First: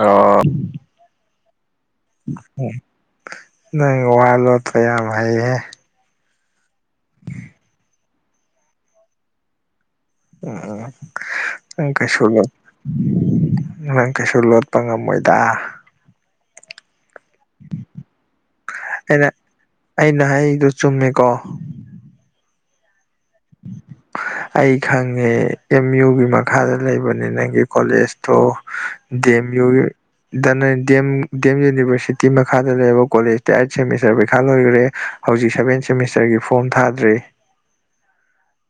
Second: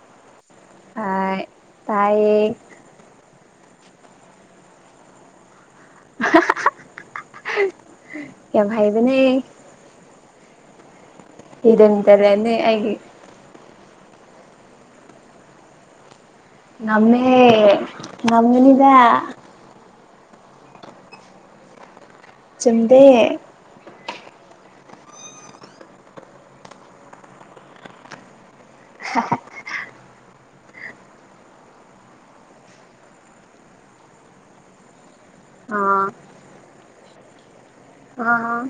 ꯑꯣ ꯇꯥꯏ ꯇꯥꯏꯌꯦ [inaudible] ꯅꯪ ꯋꯥ ꯂꯣꯠꯄ ꯌꯥꯝ ꯍꯩꯍꯦ ꯌꯥꯝ ꯍꯩꯕꯅꯦ ꯎꯝ ꯎꯝ ꯅꯪ ꯍꯤꯗꯟ ꯀꯩꯁꯨ ꯇꯦꯂꯦꯟꯅꯦ ꯑꯩꯒꯤ ꯅꯪ ꯀꯩꯁꯨ ꯂꯣꯠꯄ ꯉꯝꯃꯣꯏꯗ ꯉꯝꯃꯦ ꯉꯝꯒꯅꯤꯗ ꯑꯩꯩꯅ ꯍꯥꯏꯗꯣ ꯆꯨꯝꯃꯦꯀꯣ ꯆꯨꯝꯗꯦ [unintelligible] ꯑꯩ ꯈꯪꯉꯦ ꯑꯦꯝ ꯌꯨꯒꯤ ꯃꯈꯥꯗ ꯂꯩꯕꯅꯤ ꯅꯪꯒꯤ ꯀꯣꯂꯦꯖꯇꯣ ꯗꯦꯝ ꯌꯨꯒꯤ ꯗꯅꯦꯝ ꯗꯤꯃꯦꯝ ꯌꯨꯅꯤꯚꯔꯁꯤꯇꯤ ꯃꯈꯥꯗ ꯂꯩꯕ ꯀꯣꯂꯦꯖꯇꯤ ꯑꯩꯠ ꯁꯦꯃꯤꯁꯇꯔ ꯄꯩꯈꯥ ꯂꯣꯏꯈ꯭ꯔꯦ ꯍꯧꯖꯤꯛ ꯁꯕꯦꯟ ꯑꯥ ꯁꯦꯃꯤꯁꯇꯔꯒꯤ ꯐꯣꯝ ꯊꯥꯗ꯭ꯔꯤ ꯑꯥ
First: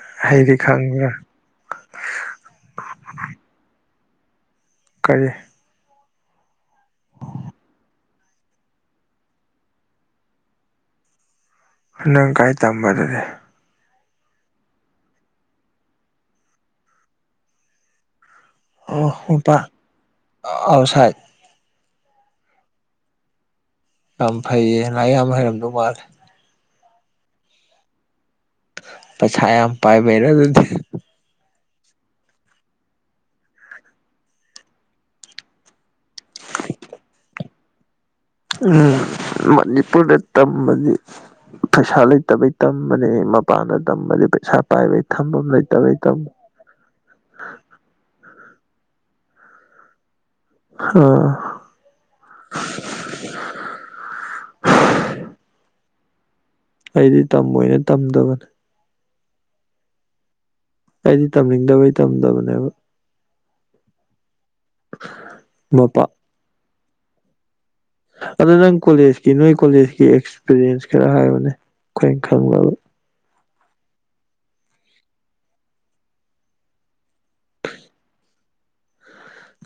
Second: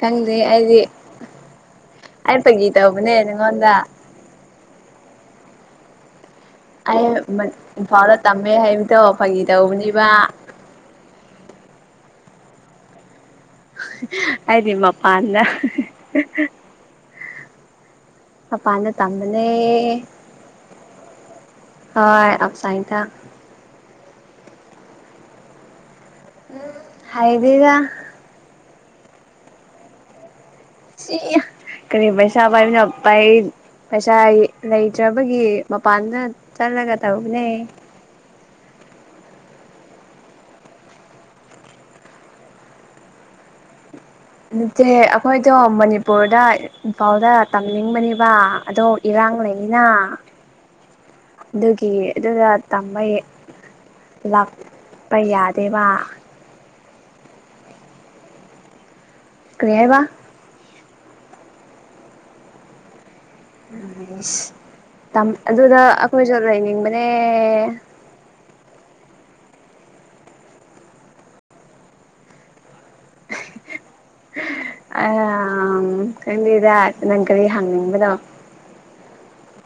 ꯈꯪꯗꯦ ꯑꯩꯗꯤ ꯑꯩ ꯐꯥꯒꯤ ꯇꯧꯕꯅꯦ ꯅꯪꯉꯣꯟꯗ ꯀꯔꯤ ꯑꯩ ꯃꯅꯤ ꯏꯝꯐꯥꯜꯗ ꯇꯝꯃꯦ ꯍꯥꯏꯕꯗꯣ ꯐꯥꯒꯤ ꯇꯧꯕꯅꯤꯕ ꯅꯪ ꯀꯥꯏ ꯇꯝꯕ ꯑꯗꯨꯗꯤ ꯑꯩꯗꯤ ꯃꯄꯥꯜꯗ ꯃꯄꯥꯜꯗ ꯇꯝꯕꯅꯦ ꯑꯥꯎꯁꯥꯏꯠ ꯍꯣꯏ ꯑꯥꯎꯁꯥꯏꯠꯇ ꯌꯥꯝ ꯐꯩꯌꯦ ꯂꯥꯏꯔꯤꯛ ꯌꯥꯝ ꯍꯩꯔꯝꯗꯧ ꯃꯥꯜꯂꯦ ꯍꯩꯗꯦꯗ ꯄꯩꯁꯥ ꯌꯥꯝ ꯄꯥꯏꯕꯩꯔ ꯑꯗꯨꯗꯤ ꯀꯔꯤ ꯄꯩꯁꯥ ꯄꯥꯏꯃꯤ ꯄꯥꯏ ꯄꯩꯁꯥ ꯂꯩꯇ꯭ꯔꯕꯒꯤ ꯃꯄꯥꯟꯗ ꯆꯠꯂꯒ ꯇꯧꯕꯅꯦ ꯎꯝ ꯃꯅꯤꯄꯨꯔꯗ ꯇꯝꯕꯗꯤ ꯄꯩꯁꯥ ꯂꯩꯇꯕꯩ ꯇꯝꯕꯅꯤ ꯃꯄꯥꯟꯗ ꯇꯝꯕꯗꯤ ꯄꯩꯁꯥ ꯅꯠꯇꯦ ꯄꯥꯏꯕꯩ ꯊꯝꯐꯝ ꯑꯩꯈꯣꯏꯗꯣ ꯂꯩꯇꯕꯩ ꯇꯝꯕ ꯃꯅꯤꯄꯨꯔꯗ ꯏꯝꯐꯥꯜꯗ ꯇꯝꯅꯤꯡꯕꯅꯤꯕ ꯑꯗꯣ ꯏꯔꯥꯡ ꯂꯩꯅ ꯑ [inaudible] ꯑꯗꯨꯒꯤ ꯑꯗꯨꯒ ꯇꯝꯕꯩ ꯂꯥꯛꯄ ꯌꯥꯗꯦꯕ ꯑꯩꯗꯤ ꯇꯝꯃꯣꯏꯅ ꯇꯝꯗꯕꯅꯦ ꯀ꯭ꯔꯤ ꯍꯥꯢꯕ ꯑꯩꯗꯤ ꯇꯝꯅꯤꯡꯗꯕꯩ ꯇꯝꯗꯕꯅꯦꯕ ꯏꯠ ꯇꯝ ꯑꯗꯨꯗ ꯃꯄꯥ ꯑꯩꯈꯣꯏꯁꯨ ꯂꯩꯅꯤꯡꯕꯅꯦ ꯑꯗꯣ ꯅꯪ ꯀꯣꯂꯦꯖꯀꯤ ꯅꯣꯏ ꯀꯣꯂꯦꯖꯀꯤ ꯑꯦꯛꯁꯄꯤꯔꯤꯌꯦꯟꯁ ꯈꯔ ꯍꯥꯏꯌꯣꯅꯦ ꯑꯩꯈꯣꯏꯅ ꯈꯪꯗꯕ [unintelligible] ꯑ ꯈꯪꯗꯦꯗ ꯅꯪ ꯀꯔꯤ ꯍꯪꯅꯤꯡꯕꯅꯣ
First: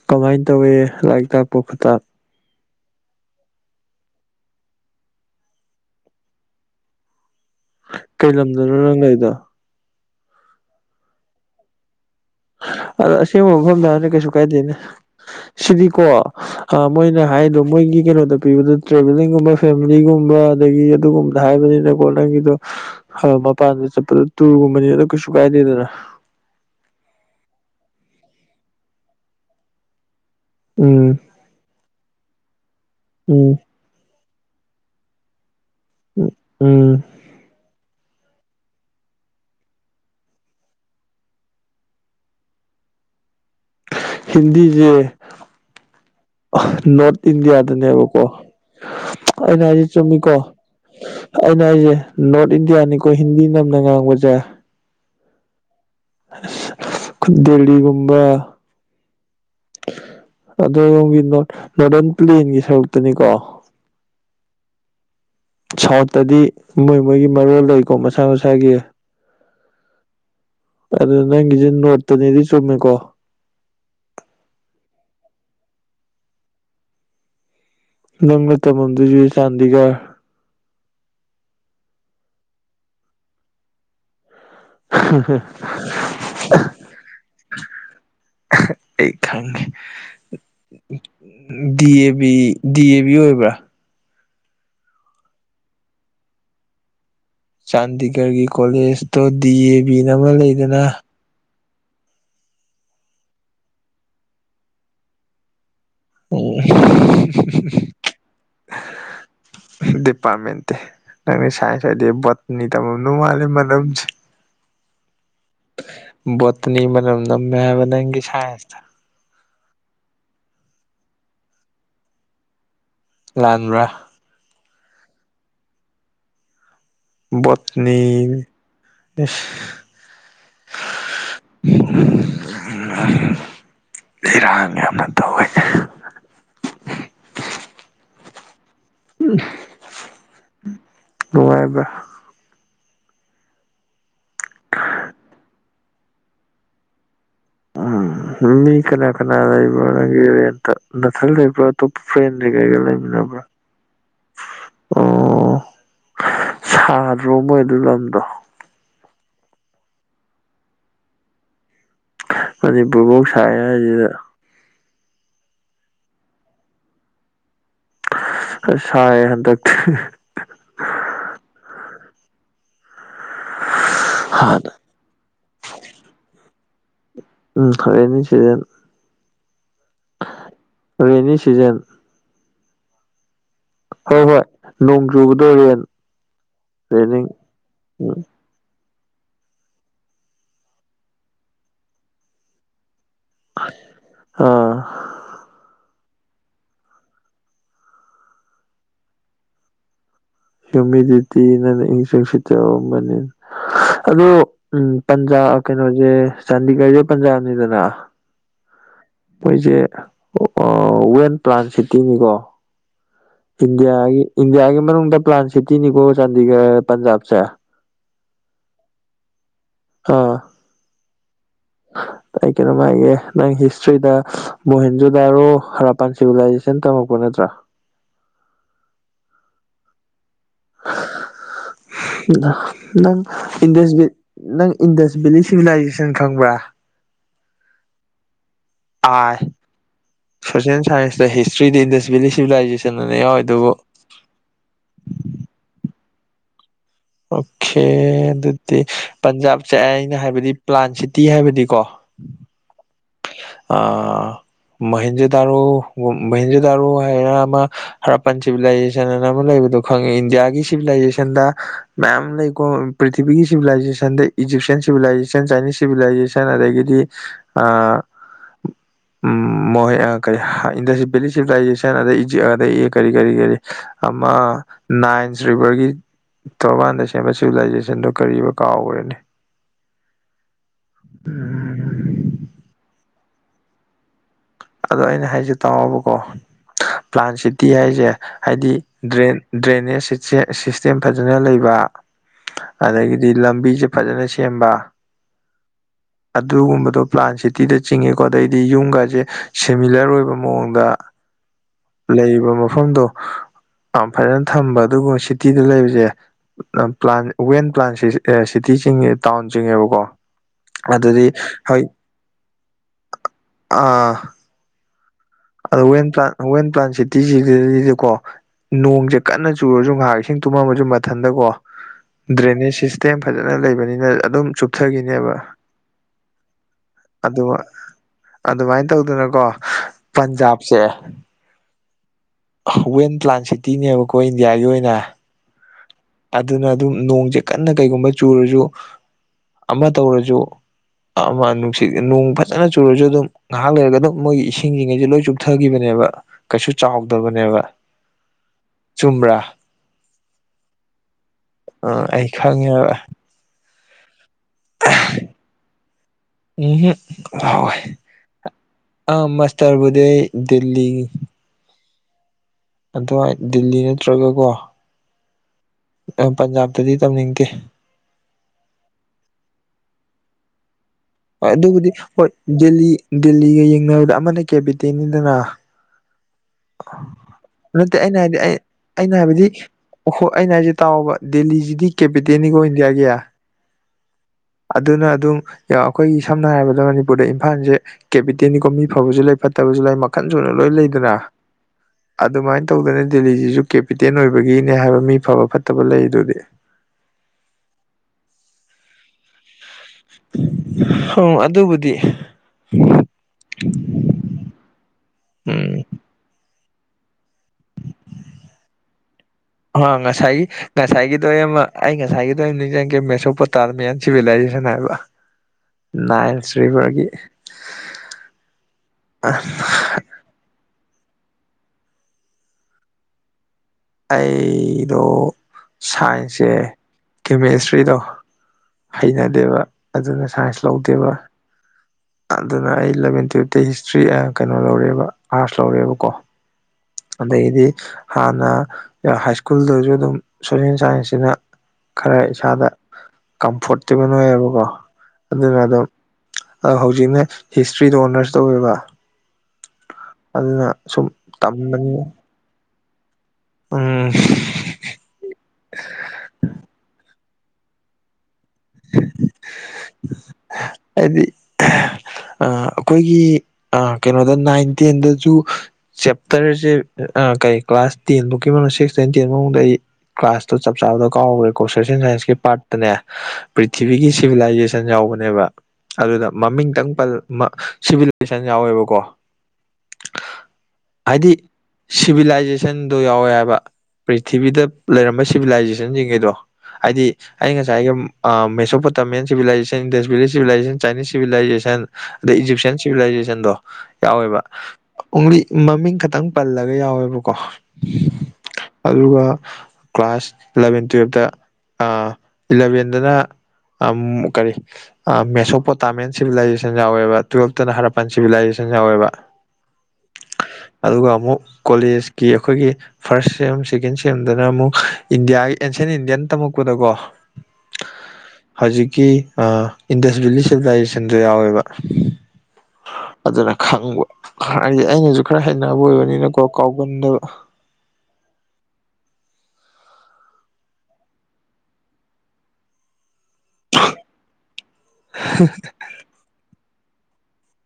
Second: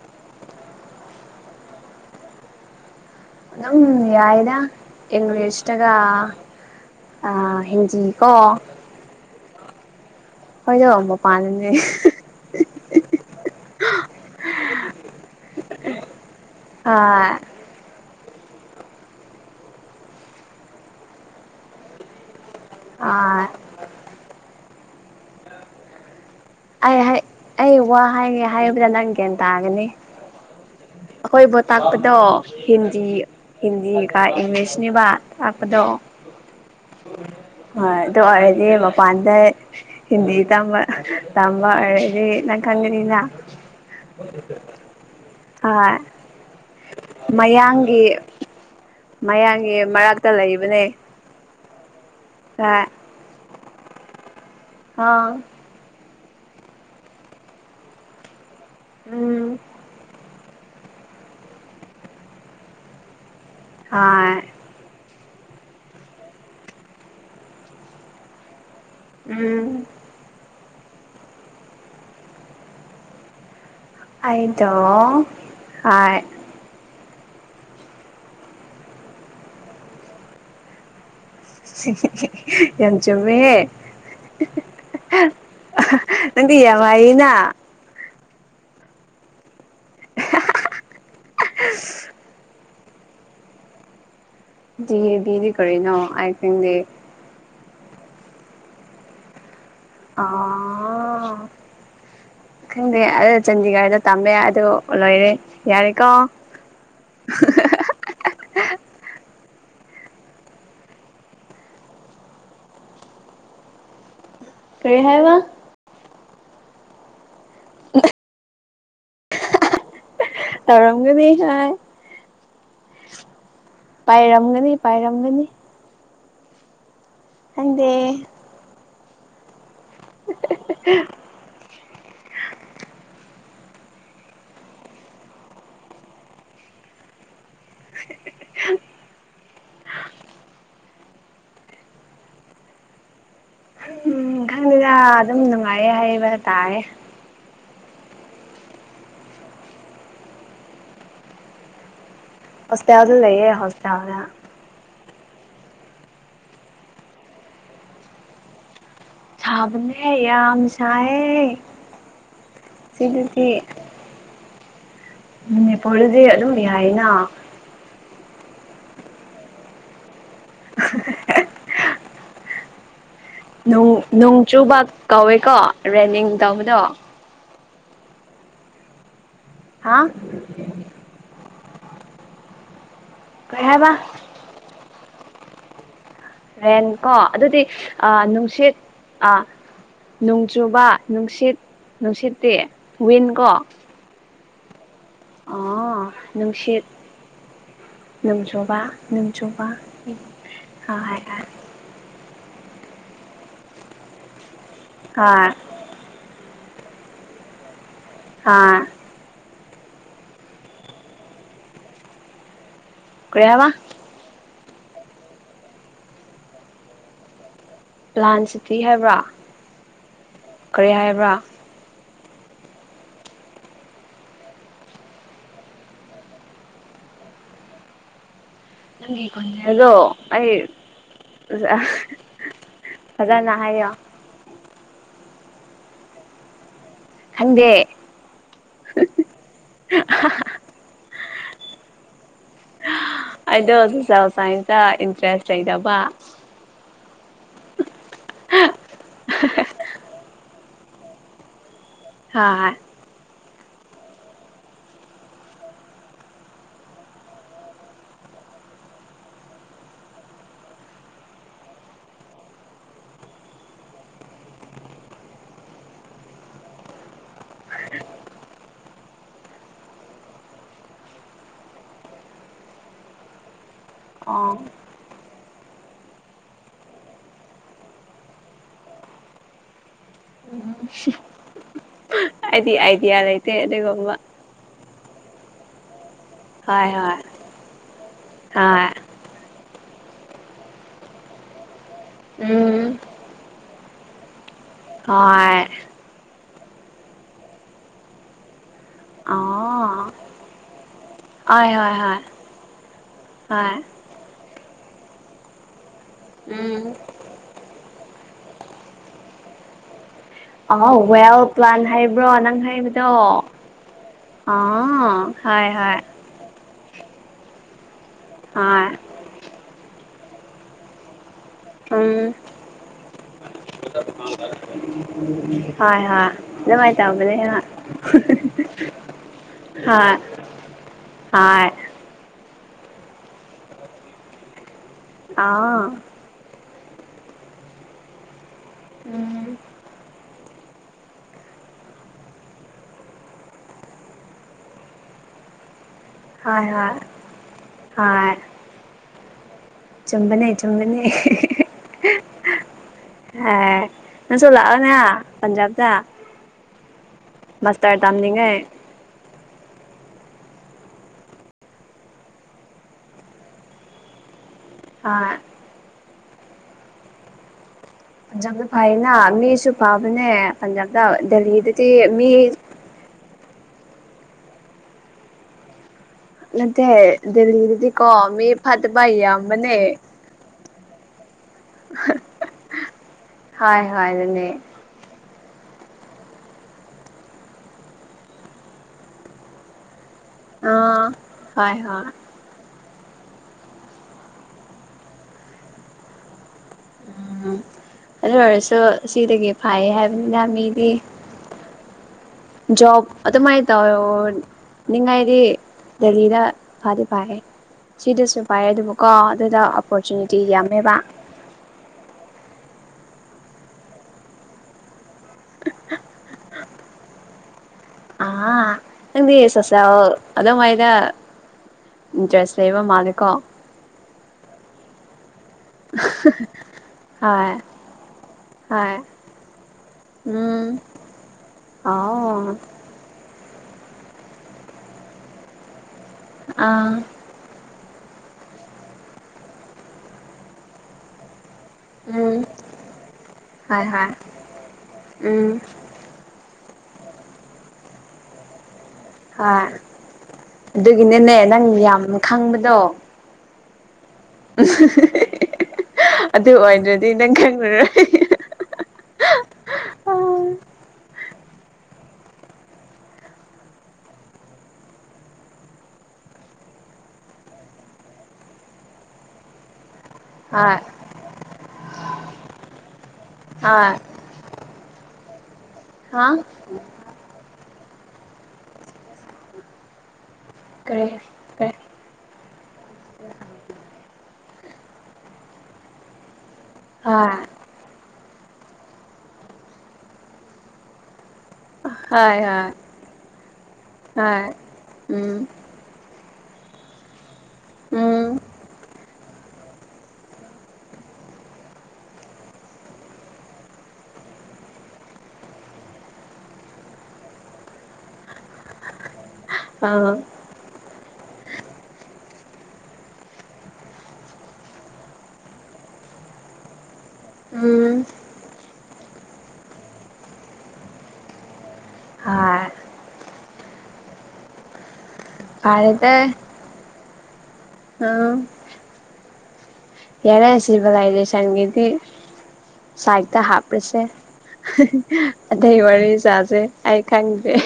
ꯀꯃꯥꯏ ꯇꯧꯏ ꯂꯥꯏꯔꯤꯛ ꯇꯥꯛꯄ ꯈꯨꯠꯇꯥꯛ ꯅꯪ ꯌꯥꯏꯗ ꯏꯪꯂꯤꯁꯇꯒ ꯑ ꯍꯤꯟꯗꯤꯀꯣ [inaudible] ꯈꯣꯏꯗꯣ ꯃꯄꯥꯜꯗꯅꯦ ꯑꯗꯣ ꯑꯁꯦꯡꯕ ꯃꯐꯝꯗꯣ ꯍꯥꯏꯕꯗ ꯀꯩꯁꯨ ꯀꯥꯏꯗꯦꯅꯦ ꯁꯤꯗꯤꯀꯣ ꯑ ꯃꯣꯏꯅ ꯍꯥꯏꯗꯣ ꯃꯣꯏꯒꯤ ꯀꯩꯅꯣꯗ ꯄꯤꯕꯗ ꯇ꯭ꯔꯦꯕꯦꯂꯤꯡꯒꯨꯝꯕ ꯐꯦꯃꯤꯂꯤꯒꯨꯝꯕ ꯑꯗꯒꯤ ꯑꯗꯨꯒꯨꯝꯕꯗ ꯍꯥꯏꯕꯅꯤꯅꯀꯣ ꯅꯪꯒꯤꯗꯣ ꯑꯩ ꯃꯄꯥꯟꯗ ꯆꯠꯄꯗ ꯇꯨꯔꯒꯨꯝꯕꯅꯤ ꯑꯗꯨ ꯀꯩꯁꯨ ꯀꯥꯏꯗꯦꯗꯅ ꯑꯩ ꯍꯩ ꯑꯩ ꯋꯥ ꯍꯥꯏꯒꯦ ꯍꯥꯏꯕꯗ ꯅꯪ ꯒ꯭ꯌꯥꯟ ꯇꯥꯒꯅꯤ ꯎꯝ ꯑꯩꯈꯣꯏꯕꯨ ꯇꯥꯛꯄꯗꯣ ꯍꯤꯟꯗꯤ ꯎꯝ ꯍꯤꯟꯗꯤꯒ ꯏꯪꯂꯤꯁꯅꯤꯕ ꯇꯥꯛꯄꯗꯣ ꯎꯝ ꯍꯣꯏ ꯑꯗꯨ ꯑꯣꯏꯔꯗꯤ ꯃꯄꯥꯟꯗ ꯍꯤꯟꯗꯤ ꯇꯝꯕ ꯇꯝꯕ ꯑꯣꯏꯔꯗꯤ ꯅꯪ ꯈꯪꯒꯅꯤꯅ ꯍꯤꯟꯗꯤꯁꯦ ꯍꯣꯏ ꯅꯣꯠ ꯃꯌꯥꯡꯒꯤ ꯏꯟꯗꯤꯌꯥꯗꯅꯦꯕꯀꯣ ꯑꯩꯅ ꯃꯌꯥꯡꯒꯤ ꯍꯥꯏꯁꯦ ꯃꯔꯛꯇ ꯆꯨꯝꯃꯤꯀꯣ ꯂꯩꯕꯅꯦ ꯑꯩꯅ ꯍꯥꯏꯁꯦ ꯅꯣꯠ ꯍꯣꯏ ꯏꯟꯗꯤꯌꯥꯅꯤꯀꯣ ꯍꯤꯟꯗꯤ ꯅꯝꯅ ꯉꯥꯡꯕꯁꯦ ꯑꯥ ꯗꯦꯜꯂꯤꯒꯨꯝꯕ ꯎꯝ ꯑꯗꯣꯝꯂꯣꯝꯒꯤ ꯅꯣꯠ ꯅꯣꯔꯗꯔꯟ ꯄ꯭ꯂꯦꯟꯒꯤ ꯁꯔꯨꯛꯇꯅꯤꯀꯣ ꯍꯣꯏ ꯁꯥꯎꯠꯇꯗꯤ ꯃꯣꯏ ꯃꯣꯏꯒꯤ ꯃꯔꯣꯜ ꯂꯩꯀꯣ ꯃꯁꯥ ꯃꯁꯥꯒꯤ ꯎꯝ ꯑꯗꯨ ꯅꯪꯒꯤꯁꯦ ꯅꯣꯠꯇꯅꯤꯗꯤ ꯆꯨꯝꯃꯦꯀꯣ ꯑꯩꯗꯣ ꯑ ꯅꯪꯅ ꯇꯝꯃꯝꯗꯨꯢꯁꯤ ꯆꯥꯟꯗꯤꯒꯔ ꯌꯥꯝ ꯆꯨꯝꯃꯦꯍꯦ ꯅꯪꯗꯤ ꯌꯥꯝ ꯍꯩꯌꯦꯅ ꯑꯩ ꯈꯪꯌꯦ ꯗꯤ ꯕꯤ ꯗꯤ ꯑꯦ ꯕꯤ ꯑꯣꯏꯕ꯭ꯔꯥ ꯗꯤ ꯗꯤꯗꯤ ꯀꯔꯤꯅꯣ ꯑꯩ ꯈꯪꯗꯦ ꯆꯥꯟꯗꯤꯒꯔꯒꯤ ꯀꯣꯂꯦꯖꯇꯣ ꯗꯤ ꯑꯦ ꯕꯤ ꯅ ꯑꯃ ꯂꯩꯗꯅ ꯑꯥ ꯈꯪꯗꯦ ꯑꯗꯨ ꯆꯥꯟꯗꯤꯒꯔꯗ ꯇꯝꯃꯦ ꯑꯗꯨ ꯂꯣꯏꯔꯦ ꯌꯥꯔꯦꯀꯣ [inaudible] ꯗꯤꯄꯥꯔꯠꯃꯦꯟꯇꯤ ꯅꯪꯅ ꯁꯥꯏꯟ ꯑꯣꯏꯔꯗꯤ ꯕꯣꯠꯅꯤ ꯇꯝꯂꯝꯗꯧ ꯃꯥꯟꯂꯦ ꯃꯅꯝꯁꯦ ꯀꯔꯤ ꯍꯥꯏꯕ ꯕꯣꯠꯇꯥꯅꯤ ꯃꯅꯝ ꯃꯅꯝꯃꯦ ꯍꯥꯏꯕ ꯅꯪꯒꯤ ꯁꯥꯏꯟꯁꯗꯣ ꯇꯧꯔꯝꯒꯅꯤ ꯍꯣꯢ ꯂꯥꯟꯕ꯭ꯔꯥ ꯄꯥꯏꯔꯝꯒꯅꯤ ꯄꯥꯏꯔꯝꯒꯅꯤ ꯈꯪꯗꯦ ꯄꯣꯠꯇꯅꯤ [inaudible] ꯎꯝ ꯏꯔꯥꯡ ꯌꯥꯝꯅ ꯇꯧꯋꯦ [inaudible] ꯅꯨꯡꯉꯥꯏꯕꯔꯥ ꯎꯝ ꯈꯪꯗꯦꯗ ꯑꯗꯨꯝ ꯅꯨꯡꯉꯥꯏꯌꯦ ꯍꯥꯏꯕ ꯇꯥꯔꯦ ꯎꯝ ꯃꯤ ꯀꯅꯥ ꯀꯅꯥ ꯂꯩꯕ ꯅꯪꯒꯤ ꯔꯦꯟꯇ ꯅꯇꯟ ꯂꯩꯕꯔꯣ ꯑꯇꯣꯞꯄ ꯐ꯭ꯔꯦꯟ ꯁꯤꯡꯒ ꯍꯣꯁꯇꯦꯜꯗ ꯂꯩꯃꯤꯟꯅꯕꯔꯣ ꯂꯩꯌꯦ ꯍꯣꯁꯇꯦꯜꯗ ꯑꯣ ꯁꯥꯗ꯭ꯔꯣ ꯃꯣꯏ ꯑꯗꯨ ꯂꯝꯗꯣ ꯁꯕꯅꯦ ꯌꯥꯝ ꯁꯥꯏꯌꯦ ꯃꯅꯤꯄꯨꯔꯐꯧ ꯁꯤꯗꯗꯤ ꯁꯥꯏ ꯍꯥꯏꯁꯤꯗ ꯃꯅꯤꯄꯨꯔꯗꯗꯤ ꯑꯗꯨꯝ ꯌꯥꯏꯅ ꯁꯥꯢ ꯍꯟꯗꯛꯗꯤ [inaudible] ꯅꯣꯡ ꯍꯥꯟꯅ ꯆꯨꯕ ꯀꯧꯋꯦꯀꯣ ꯔꯦꯟꯅꯤꯡ ꯇꯧꯕꯗꯣ ꯎꯝ ꯔꯦꯟꯅꯤ ꯁꯤꯖꯦꯟ ꯍꯥꯥ ꯔꯦꯟꯅꯤ ꯁꯤꯖꯟ ꯀꯩ ꯍꯥꯏꯕ ꯍꯣꯏ ꯍꯣꯏ ꯅꯣꯡ ꯆꯨꯕꯗꯣ ꯔꯦꯟ ꯍꯦꯟ ꯀꯣ ꯔꯦꯅꯤꯡ ꯑꯗꯨꯗꯤ ꯑ ꯅꯨꯡꯁꯤꯠ ꯑꯥ ꯅꯣꯡ ꯆꯨꯕ ꯅꯨꯡꯁꯤꯠ ꯅꯨꯡꯁꯤꯠꯇꯤ ꯋꯤꯟ ꯀꯣ ꯑꯥ ꯑ ꯅꯨꯡꯁꯤꯠ ꯅꯣꯡ ꯆꯨꯕ ꯅꯣꯡ ꯆꯨꯕ ꯍꯤꯌꯨꯃꯤꯗꯤꯇꯤꯅꯅ ꯏꯪ ꯅꯨꯡꯁꯤꯆꯔꯝꯕꯅꯤꯅ ꯑꯣ [inaudible] ꯎꯝ ꯄꯟꯖꯥ ꯍꯣꯏ ꯀꯩꯅꯣꯁꯦ ꯆꯥꯟꯗꯤꯒꯔꯁꯦ ꯄꯟꯖꯥꯕꯅꯤꯗꯅ ꯍꯣꯢ ꯃꯣꯏꯁꯦ ꯋꯦꯟ ꯄ꯭ꯂꯥꯟ ꯁꯤꯇꯤꯅꯤꯀꯣ ꯀꯔꯤ ꯍꯥꯏꯕ ꯏꯟꯗꯤꯌꯥꯒꯤ ꯏꯟꯗꯤꯌꯥꯒꯤ ꯃꯅꯨꯡꯗ ꯄ꯭ꯂꯥꯟ ꯁꯤꯇꯤꯅꯤꯀꯣ ꯆꯥꯟꯗꯤꯒꯔ ꯄꯟꯖꯥꯞꯁꯦ ꯄ꯭ꯂꯥꯟ ꯁꯤꯇꯤ ꯍꯥꯏꯕ꯭ꯔꯥ ꯑꯥ ꯀꯔꯤ ꯍꯥꯏꯕ꯭ꯔꯥ ꯑꯩ ꯀꯩꯅꯣ ꯃꯥ ꯍꯥꯢꯒꯦ ꯅꯪ ꯍꯤꯁꯇꯔꯤꯗ ꯃꯣꯍꯦꯟꯖꯨꯗꯔꯣ ꯍꯔꯄꯥꯟ ꯁꯤꯚꯂꯥꯏꯖꯦꯁꯟ ꯇꯝꯃꯛꯄ ꯅꯠꯇ꯭ꯔꯥ ꯅꯪꯒꯤ ꯀꯣꯟꯖꯦꯟꯗꯣ ꯑꯩ ꯅꯪ ꯐꯖꯅ ꯍꯥꯏꯌꯣ ꯏꯟꯗꯤꯁ ꯅꯪ ꯏꯟꯗꯁ ꯚꯦꯂꯤ ꯁꯤꯚꯤꯂꯥꯏꯖꯦꯁꯟ ꯈꯪꯕ꯭ꯔꯥ ꯈꯪꯗꯦ ꯑꯥꯏ ꯁꯣꯁꯦꯜ ꯁꯥꯏꯟꯁꯇ ꯍꯤꯁꯇ꯭ꯔꯤꯗꯤ ꯏꯟꯗꯁꯚꯦꯂꯤ ꯁꯤꯚꯤꯂꯥꯏꯖꯦꯁꯟ ꯌꯥꯎꯔꯤꯗꯨꯕꯨ ꯁꯣꯁꯦꯟ ꯁꯥꯢꯟꯁ ꯇ ꯏꯟꯇꯔꯦꯁ ꯂꯩꯇꯕ ꯑꯣꯀꯦ ꯑꯗꯨꯗꯤ ꯄꯟꯖꯥꯞ ꯁꯦ ꯑꯩꯅ ꯍꯥꯏꯕꯗꯤ ꯄ꯭ꯂꯥꯟ ꯁꯤꯇꯤ ꯍꯥꯏꯕꯅꯤꯀꯣ ꯍꯣꯢ ꯍꯣꯢ ꯑ ꯃꯍꯦꯖꯦꯗꯔꯣ ꯃꯍꯦꯟꯖꯦꯗꯔꯣ ꯍꯥꯢꯅ ꯑꯃ ꯍꯥꯔꯄꯟ ꯁꯤꯚꯤꯂꯥꯏꯖꯦꯁꯟ ꯅ ꯑꯃ ꯂꯩꯕꯗꯣ ꯈꯪꯉꯦ ꯏꯟꯗꯤꯌꯥꯒꯤ ꯁꯤꯚꯤꯂꯥꯏꯖꯦꯁꯟꯗ ꯃꯌꯥꯝ ꯂꯩꯀꯣ ꯄ꯭ꯔꯤꯊꯤꯕꯤꯒꯤ ꯁꯤꯕꯤꯂꯥꯏꯖꯦꯁꯟꯗ ꯏꯖꯤꯞꯁꯤꯌꯥꯟ ꯁꯤꯕꯤꯂꯥꯏꯖꯦꯁꯟ ꯆꯥꯏꯅꯤꯁ ꯁꯤꯕꯤꯂꯥꯏꯖꯦꯁꯟ ꯑꯗꯒꯤꯗꯤ ꯑꯥ ꯎꯝ ꯃꯣꯏ ꯀꯔꯤꯟꯗ ꯚꯦ ꯁꯤꯚꯤꯂꯥꯏꯖꯦꯁꯟ ꯑꯗꯒꯤꯩ ꯏꯛꯗ ꯀꯔꯤ ꯀꯔꯤ ꯀꯔꯤ [inaudible] ꯑꯃ ꯑꯣ ꯅꯥꯏꯟꯁ ꯔꯤꯕꯔꯒꯤ ꯇꯔꯕꯥꯟꯗ ꯁꯦꯝꯕ ꯁꯤꯚꯤꯂꯥꯏꯖꯦꯁꯟꯗꯣ ꯀꯔꯤꯕ ꯀꯥꯎꯈ꯭ꯔꯦꯅꯦ ꯎ ꯎꯝ ꯑꯩꯗꯤ ꯑꯥꯏꯗꯤꯌꯥ ꯂꯩꯇꯦ ꯑꯗꯨꯒꯨꯝꯕ ꯑꯗꯣ ꯑꯩꯅ ꯍꯥꯏꯁꯦ ꯇꯥꯎꯕꯀꯣ ꯍꯣꯏ ꯍꯣꯏ ꯄ꯭ꯂꯥꯟ ꯁꯤꯇꯤ ꯍꯥꯏꯁꯦ ꯍꯥꯏꯗꯤ ꯍꯣꯏ ꯗ꯭ꯔꯦꯟ ꯗ꯭ꯔꯦꯅꯦꯖ ꯁꯤꯁꯇꯦꯝ ꯐꯖꯅ ꯂꯩꯕ ꯎꯝ ꯑꯗꯒꯤ ꯗꯤ ꯂꯝꯕꯤꯁꯦ ꯐꯖꯅ ꯁꯦꯝꯕ ꯍꯣꯏ ꯑꯗꯨꯒꯨꯝꯕꯗꯣ ꯄ꯭ꯂꯥꯟ ꯁꯤꯇꯤꯗ ꯆꯤꯡꯉꯦꯀꯣ ꯑꯗꯩꯗꯤ ꯌꯨꯝꯒꯁꯦ ꯁꯤꯃꯤꯂꯔ ꯑꯣ ꯑꯣꯏꯕ ꯃꯑꯣꯡꯗ ꯍꯣꯏ ꯍꯣꯏ ꯍꯣꯏ ꯂꯩꯔꯤꯕ ꯃꯐꯝꯗꯣ ꯍꯣꯏ ꯐꯖꯅ ꯊꯝꯕ ꯑꯗꯨꯒꯨꯝꯕ ꯁꯤꯇꯤꯗ ꯂꯩꯕꯁꯦ ꯎꯝ ꯄ꯭ꯂꯥꯟ ꯋꯦꯟ ꯄ꯭ꯂꯥꯟ ꯁꯤꯇꯤ ꯆꯤꯡꯉꯦ ꯇꯥꯎꯟ ꯆꯤꯡꯉꯦꯕꯀꯣ ꯑꯍꯧꯡꯕ ꯑꯗꯨꯗꯤ ꯋꯦꯟ ꯄ꯭ꯂꯥꯟ ꯍꯣꯏ ꯍꯥꯏꯕ꯭ꯔꯣ ꯅꯪ ꯍꯥꯏꯕꯗꯣ ꯑꯥ ꯑꯥ ꯍꯣꯏ ꯑꯗꯣ ꯍꯣꯏ ꯋꯦꯟ ꯄ꯭ꯂꯥꯟ ꯋꯦꯟ ꯄ꯭ꯂꯥꯟ ꯁꯤꯇꯤꯁꯤꯗꯗꯤꯀꯣ ꯍꯣꯏ ꯅꯣꯡ ꯀꯟꯅ ꯆꯨꯔꯁꯨ ꯉꯥꯏꯍꯥꯛ ꯏꯁꯤꯡ ꯇꯨꯝꯃꯝꯃꯁꯨ ꯃꯊꯟꯇꯀꯣ ꯎꯝ ꯗ꯭ꯔꯦꯅꯦꯁ ꯁꯤꯁꯇꯦꯝ ꯐꯖꯅ ꯂꯩꯕꯅꯤꯅ ꯑꯗꯨꯝ ꯆꯨꯞꯊꯈꯤꯅꯦꯕ ꯍꯣꯏ ꯍꯣꯏ ꯑꯗꯨꯅꯨꯡꯃꯥꯏ ꯑꯗꯨ ꯇꯥꯎꯕꯗꯦ ꯑꯗꯨꯃꯥꯏꯅ ꯇꯧꯗꯅꯀꯣ ꯄꯟꯖꯥꯞꯁꯦ ꯍꯣꯢ ꯍꯋꯦꯟ ꯄ꯭ꯂꯥꯟ ꯁꯤꯇꯤꯅꯦꯕꯀꯣ ꯏꯟꯗꯤꯌꯥꯒꯤ ꯑꯣꯏꯅ ꯑꯥ ꯑꯗꯨꯅ ꯑꯗꯨꯝ ꯅꯣꯡꯁꯦ ꯀꯟꯅ ꯀꯩꯒꯨꯝꯕ ꯆꯨꯔꯁꯨ ꯎꯝ ꯑꯃ ꯇꯧꯔꯁꯨ ꯑꯃ ꯅꯨꯡꯁꯤꯠ ꯅꯨꯡ ꯐꯖꯅ ꯆꯨꯔꯁꯨ ꯑꯗꯨꯝ ꯅꯍꯥꯛ ꯂꯩꯔꯒ ꯑꯗꯨꯝ ꯃꯣꯏꯒꯤ ꯏꯁꯤꯡꯁꯤꯡꯉꯩꯁ ꯂꯣꯏ ꯆꯨꯞꯊꯈꯤꯕꯅꯦꯕ ꯍꯣꯏ ꯀꯩꯁꯨ ꯍꯣꯏ ꯆꯥꯎꯗꯕꯅꯦꯕ ꯍꯣꯏ ꯆꯨꯝꯕ꯭ꯔꯥ ꯆꯨꯝꯕꯅꯦ ꯆꯨꯝꯕꯅꯦ ꯑꯝ ꯑꯩ ꯈꯪꯉꯦꯕ ꯍꯣꯢ ꯅꯪꯁꯨ ꯂꯛꯑꯣꯅ ꯄꯟꯖꯥꯞꯇ ꯎꯝ ꯂꯥꯎꯑꯣꯢ ꯇꯝꯅꯤꯡꯉꯥꯏ ꯃꯥꯁꯇꯔꯕꯨꯗꯤ ꯑꯩ ꯗꯦꯜꯂꯤ ꯑꯗꯨꯋꯥꯏ ꯗꯤꯜꯂꯤ ꯅꯠꯇ꯭ꯔꯒ ꯀꯣ ꯍꯣꯢ ꯄꯟꯖꯥꯕꯇꯗꯤ ꯇꯝꯅꯤꯡꯇꯦ ꯄꯟꯖꯥꯞꯅ ꯐꯌꯦꯅ ꯃꯤꯁꯨ ꯐꯕꯅꯦ ꯄꯟꯖꯥꯞꯇ ꯍꯣꯏ ꯑꯗꯨꯕꯨꯗꯤ ꯗꯦꯜꯂꯤꯗꯗꯤ ꯍꯣꯏ ꯃꯤ ꯗꯦꯜꯂꯤ ꯗꯦꯜꯂꯤꯒ ꯌꯦꯡꯅꯕꯗ ꯑꯃꯅ ꯀꯦꯄꯤꯇꯦꯜꯅꯤꯗꯅ ꯅꯠꯇꯦ ꯗꯦꯜꯂꯤꯗꯨꯗꯤ ꯅꯠꯇꯦ ꯃꯤ ꯐꯠꯇꯕ ꯌꯥꯝꯕꯅꯦ ꯑꯣꯍꯣꯏ ꯑꯩꯅ ꯍꯥꯏꯁꯦ ꯇꯥꯎꯕ ꯗꯦꯜꯂꯤꯁꯤꯗꯤ ꯀꯦꯄꯤꯇꯦꯜꯅꯤꯀꯣ ꯏꯟꯗꯤꯌꯥꯒꯤꯌꯥ ꯍ ꯍꯣꯏ ꯑꯗꯨꯅꯦ ꯑꯗꯨꯅ ꯑꯗꯨꯝ ꯑꯩꯈꯣꯏꯒꯤ ꯁꯝꯅ ꯍꯥꯏꯔꯕꯗ ꯃꯅꯤꯄꯨꯔꯗ ꯏꯝꯐꯥꯜꯁꯦ ꯀꯦꯄꯤꯇꯦꯜꯅꯤꯀꯣ ꯃꯤ ꯐꯕꯁꯨ ꯂꯩ ꯐꯠꯇꯕꯁꯨ ꯂꯩ ꯃꯈꯟ ꯁꯨꯅ ꯂꯣꯏ ꯑꯥ ꯂꯩꯗꯅ ꯍꯣꯏ ꯍꯣꯏ ꯑꯗꯨꯃꯥꯏꯅ ꯇꯧꯗꯅ ꯗꯦꯜꯂꯤꯁꯤꯁꯨ ꯀꯦꯄꯤꯇꯦꯜ ꯑꯣꯏꯕꯒꯤꯅꯦ ꯍꯥꯏꯕ ꯃꯤ ꯐꯕ ꯐꯠꯇꯕ ꯂꯩꯔꯤꯗꯨꯗꯤ ꯎꯝ ꯑꯗꯨ ꯑꯣꯏꯔꯁꯨ ꯁꯤꯗꯒꯤ ꯐꯩꯌꯦ ꯍꯥꯏꯕ ꯍꯣꯢ ꯑꯗꯨꯕꯨꯗꯤ ꯖꯣꯕ ꯑꯗꯨꯃꯥ ꯇꯧꯌꯦ ꯅꯤꯡꯉꯥꯏꯗꯤ ꯎꯝ ꯗꯦꯜꯂꯤꯗ ꯐꯥꯗꯤ ꯐꯩꯌꯦ ꯁꯤꯗꯁꯨ ꯄꯥꯏ ꯑꯗꯨꯕꯨꯀꯣ ꯑꯗꯨꯗ ꯑ ꯑꯣꯄꯣꯔꯆꯨꯅꯤꯇꯤ ꯉꯁꯥꯏꯒꯤ ꯌꯥꯝꯃꯦꯕ ꯉꯁꯥꯏꯒꯤꯗꯣ ꯑꯩ ꯉꯁꯥꯏꯒꯤꯗꯣ ꯅꯤꯡꯁꯤꯡꯒꯦ ꯃꯦꯁꯣꯄ ꯇꯥꯔꯃꯤꯌꯥꯟ ꯁꯤꯚꯤꯂꯥꯏꯖꯦꯁꯟ ꯍꯥꯏꯕ ꯏꯟꯁ ꯔꯤꯕꯔꯒꯤ ꯅꯪꯗꯤ ꯁꯣꯁꯤꯟ ꯑꯗꯨ ꯃꯥꯏꯅ ꯏꯟꯇꯔꯦꯁ ꯂꯩꯕ ꯃꯥꯜꯂꯦꯀꯣ ꯑꯩꯗꯣ ꯁꯥꯏꯟꯁꯁꯦ ꯍꯣꯏ ꯀꯦꯃꯦꯁꯇ꯭ꯔꯤꯗꯣ ꯍꯣꯏ ꯍꯩꯅꯗꯦꯕ ꯑꯗꯨꯅ ꯁꯥꯏꯟꯁ ꯂꯧꯗꯦꯕ ꯑꯣ ꯑꯗꯨꯅ ꯑꯩ ꯏꯂꯚꯦꯟ ꯇꯨꯋꯜꯞꯇ ꯍꯤꯁꯇ꯭ꯔꯤ ꯀꯩꯅꯣ ꯂꯧꯔꯦꯕ ꯑꯥꯔꯠꯁ ꯂꯧꯔꯦꯕꯀꯣ ꯑꯥ ꯑꯗꯒꯤꯗꯤ ꯍꯥꯟꯅ ꯍꯥꯏ ꯁ꯭ꯀꯨꯜꯗꯁꯨ ꯑꯗꯨꯝ ꯁꯣꯁꯦꯜ ꯁꯥꯏꯟꯁꯁꯤꯅ ꯈꯔ ꯎꯝ ꯏꯁꯥꯗ ꯍꯣꯏ ꯍꯣꯏ ꯀꯝꯐꯣꯔꯇꯦꯕꯜ ꯑꯣꯏꯌꯦꯕꯀꯣ ꯎꯝ ꯑꯗꯨꯅ ꯑꯗꯨꯝ ꯑꯗꯣ ꯍꯧꯖꯤꯛꯅ ꯍꯤꯁꯇ꯭ꯔꯤꯗ ꯑꯣꯅꯔꯁ ꯇꯧꯋꯦꯕ ꯍꯣꯏ ꯑꯗꯨꯅ ꯁꯨꯝ ꯑꯗꯨꯒꯤꯅꯦꯅꯦ ꯅꯪ ꯇꯝꯕꯅꯤ ꯌꯥꯝ ꯈꯪꯕꯗꯣ ꯎꯝ ꯑꯗꯨ ꯑꯣꯏꯗ꯭ꯔꯗꯤ ꯅꯪ ꯈꯪꯑꯔꯣꯏ ꯍꯣꯏ ꯑꯩꯗꯤ ꯑ ꯑꯩꯈꯣꯏꯒꯤ ꯑ ꯀꯩꯅꯣꯗ ꯅꯥꯏꯟ ꯇꯦꯟꯗꯁꯨ ꯆꯦꯞꯇꯔꯁꯦ ꯀꯩ ꯀ꯭ꯂꯥꯁ ꯇꯦꯟꯐꯧꯀꯤ ꯃꯅꯨꯡꯗ ꯁꯤꯛꯁ ꯇꯩ ꯇꯦꯟꯐꯥꯎ ꯃꯅꯨꯡꯗ ꯑꯩ ꯀ꯭ꯂꯥꯁꯇꯣ ꯆꯞ ꯆꯥꯕꯗꯣ ꯀꯥꯎꯈ꯭ꯔꯦꯀꯣ ꯁꯣꯁꯦꯟ ꯁꯥꯏꯟꯁꯀꯤ ꯄꯥꯔꯠꯇꯅꯦ ꯍꯣꯏ ꯄ꯭ꯔꯤꯊꯤꯕꯤꯒꯤ ꯁꯤꯚꯂꯥꯏꯖꯦꯁꯟ ꯌꯥꯎꯕꯅꯦꯕ ꯍꯥ ꯑꯗꯨꯗ ꯃꯃꯤꯡ ꯁꯟ ꯌꯥꯎꯋꯦꯕꯀꯣ ꯀꯔꯤ ꯍꯥꯏꯗꯤ ꯀꯔꯤ ꯁꯤꯚꯤꯂꯥꯏꯖꯦꯁꯟꯗꯣ ꯌꯥꯎꯋꯦ ꯍꯥꯏꯕ ꯄ꯭ꯔꯤꯊꯤꯕꯤꯗ ꯂꯩꯔꯝꯕ ꯁꯤꯚꯤꯂꯥꯏꯖꯦꯁꯟꯁꯤꯡꯗꯣ ꯍꯥꯏꯗꯤ ꯍꯣꯏ ꯑꯩ ꯉꯁꯥꯏꯒꯤ ꯃꯦꯁꯣꯄꯣꯇꯥꯃꯤꯦꯟ ꯁꯤꯚꯤꯥꯏꯦꯁ ꯁꯤꯚꯤꯥꯏꯦꯟ ꯆꯥꯏꯅꯤꯁ ꯁꯤꯚꯤꯥꯏꯖꯦꯟ ꯑꯗꯩ ꯍꯣꯏ ꯍꯣꯏ ꯏꯖꯤꯞꯁꯤꯌꯥꯟ ꯁꯤꯚꯂꯥꯏꯦꯁꯟꯗꯣ ꯌꯥꯎꯋꯦꯕ ꯍꯣꯏ ꯑꯣꯂꯤ ꯎꯝ ꯃꯃꯤꯡ ꯈꯪ ꯄꯜꯂꯒ ꯌꯥꯎꯋꯦꯕꯀꯣ ꯎꯝ ꯑꯗꯨꯒ ꯀ꯭ꯂꯥꯁ ꯏꯂꯚꯦꯟ ꯇꯨꯌꯦꯜꯞꯇ ꯏꯂꯚꯦꯟꯗꯅ ꯀꯔꯤ ꯃꯦꯁꯣꯄꯣꯇꯥꯃꯦꯟ ꯁꯤꯚꯤꯂꯥꯏꯖꯦꯁꯟ ꯌꯥꯎꯋꯦꯕ ꯇꯨꯋꯦꯜꯞꯇꯅ ꯍꯔꯄꯟ ꯁꯤꯚꯕꯤꯂꯥꯏꯖꯦꯁꯟ ꯌꯥꯎꯋꯦꯕ ꯑꯥ ꯑꯗꯨꯒ ꯑꯃꯨꯛ ꯀꯣꯂꯦꯖꯀꯤ ꯑꯩꯈꯣꯏꯒꯤ ꯐꯥꯔꯁ ꯁꯦꯝ ꯁꯦꯀꯦꯟ ꯁꯦꯝꯗꯅ ꯑꯃꯨꯛ ꯏꯟꯗꯤꯌꯥꯒꯤ ꯑꯦꯟꯁꯦꯟ ꯏꯟꯗꯤꯌꯥꯅ ꯇꯝꯃꯛꯄꯗꯀꯣ ꯎꯝ ꯍꯧꯖꯤꯛꯀꯤ ꯏꯟꯗꯁꯕꯦꯂꯤ ꯁꯤꯚꯤꯂꯥꯏꯖꯦꯁꯟꯗꯣ ꯌꯥꯎꯋꯦꯕ ꯍꯣꯢ ꯑꯗꯨꯅ ꯈꯪꯕ ꯍꯥꯏꯗꯤ ꯑꯩꯅꯁꯨ ꯈꯔ ꯍꯩꯅꯕ ꯐꯔꯦꯗ ꯑꯣꯏꯕꯅꯤꯅꯀꯣ ꯀꯥꯎꯒꯟꯗꯕ ꯑꯝ ꯌꯥꯔꯦ ꯁꯤꯕꯂꯥꯏꯗꯦꯁꯪꯒ‌ꯦꯗꯤ ꯁꯥꯏꯇ ꯍꯥꯞ꯭ꯔꯁꯦ ꯑꯇꯩ ꯋꯥꯔꯤ ꯁꯥꯁꯤ ꯑꯩ ꯈꯪꯗ‌ꯦ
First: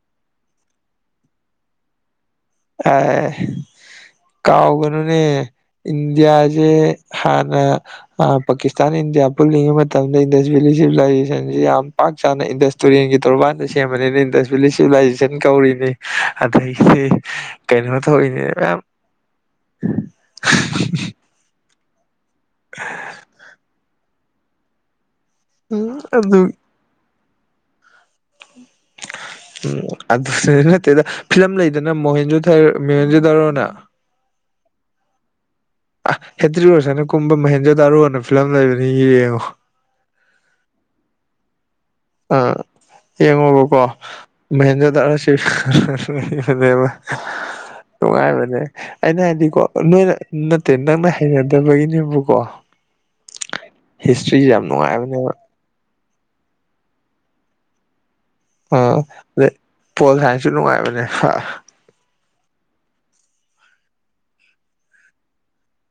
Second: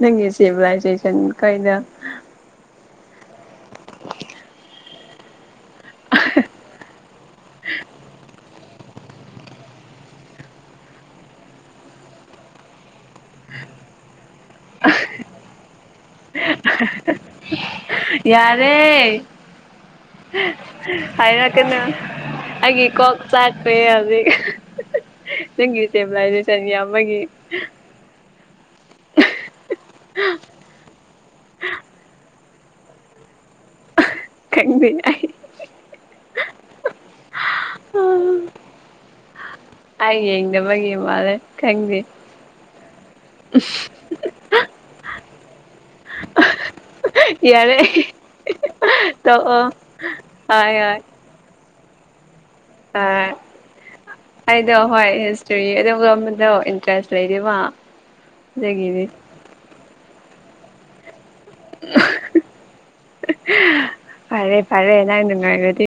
ꯅꯪꯒꯤ ꯁꯤꯂꯥꯏꯖꯦꯁꯟ ꯀꯣꯏꯗ ꯑꯦ ꯀꯥꯎꯒꯅꯨꯅ‌ꯦ ꯏꯟꯗꯤꯌꯥꯖꯦ ꯍꯥꯟꯅ ꯑ ꯄꯥꯀꯤꯁꯇꯥꯟ ꯏꯟꯗꯤꯌꯥ ꯄꯨꯜꯂꯤꯉꯩ ꯃꯇꯝꯗꯩ ꯁꯤꯚꯂꯥꯏꯖꯦꯁꯟꯁꯤ ꯌꯥꯝ ꯄꯥꯛꯆꯅ ꯇꯨꯔꯦꯟꯒꯤ ꯇꯣꯔꯕꯥꯟꯗ ꯁꯦꯝꯕꯅꯤꯅ ꯏꯟꯗꯁꯇ꯭ꯔꯤꯂꯤꯁ ꯁꯤꯚꯂꯥꯏꯖꯦꯁꯟ ꯀꯧꯔꯤꯅꯤ ꯑꯗꯒꯤꯗꯤ ꯀꯩꯅꯣ ꯇꯧꯔꯤꯅꯤ ꯌꯥꯔꯦ ꯃꯌꯥꯝ ꯍꯥꯏꯔꯛ ꯑꯩꯒꯤ ꯀꯣꯛꯆꯥꯛꯇ‌ꯧ ꯍꯧꯖꯛ ꯅꯪꯒꯤ ꯎꯝ ꯑꯗꯨ ꯁꯦꯕ‌ꯦꯂꯩꯁꯟ ꯌꯥꯝꯕꯒꯤ ꯎꯝ ꯑꯗꯨ ꯅꯠꯇꯦꯗ ꯐꯤꯂꯝ ꯂꯩꯗꯅ ꯃꯣꯍꯦꯟꯖ ꯃꯣꯍꯦꯟꯖꯙꯧꯔꯣꯅ ꯈꯪꯗꯦ ꯑꯩ ꯑꯥ ꯍꯦꯇ꯭ꯔꯤ ꯑꯣꯏꯁꯅ ꯀꯨꯝꯕ ꯃꯍꯦꯟꯖ ꯇꯥꯔꯨꯅ ꯐꯤꯂꯝ ꯂꯩꯕꯅꯤ ꯌꯦꯡꯉꯣ ꯑꯩ ꯌꯦꯡꯗꯕꯒꯤ ꯃꯥꯜꯂꯦ ꯈꯪꯗꯦ ꯑꯥ ꯌꯦꯡꯉꯣꯕꯀꯣ ꯃꯦꯟꯖ ꯇꯔ ꯁꯤꯅꯦꯕ ꯌꯥꯔꯦ [inaudible] ꯅꯨꯡꯉꯥꯏꯕꯅꯦ ꯑꯩꯅ ꯍꯥꯏꯗꯤꯀꯣ ꯇꯣꯛꯑꯣ ꯅꯣꯏꯅ ꯅꯠꯇꯦ ꯍꯣꯏ ꯍꯣꯏ ꯅꯪꯅ ꯍꯩꯅꯗꯕꯒꯤꯅꯦꯕꯨꯀꯣ ꯑ ꯍꯤꯁꯇ꯭ꯔꯤꯁꯦ ꯌꯥꯝ ꯑꯩꯗꯣ ꯍꯣꯏ ꯅꯨꯡꯉꯥꯏꯕꯅꯦꯕ ꯑꯗꯨꯒꯨꯝꯕꯗꯣ ꯏꯟꯇꯔꯦꯁ ꯂꯩꯇꯦꯕ ꯑꯥ ꯑꯗꯩ ꯄꯣꯜ ꯍꯥꯏꯟꯁꯨ ꯅꯨꯡꯉꯥꯏꯕꯅꯦ ꯐꯔꯦ ꯐꯔꯦ ꯅꯪ ꯅꯨꯡꯉꯥꯏꯔꯗꯤ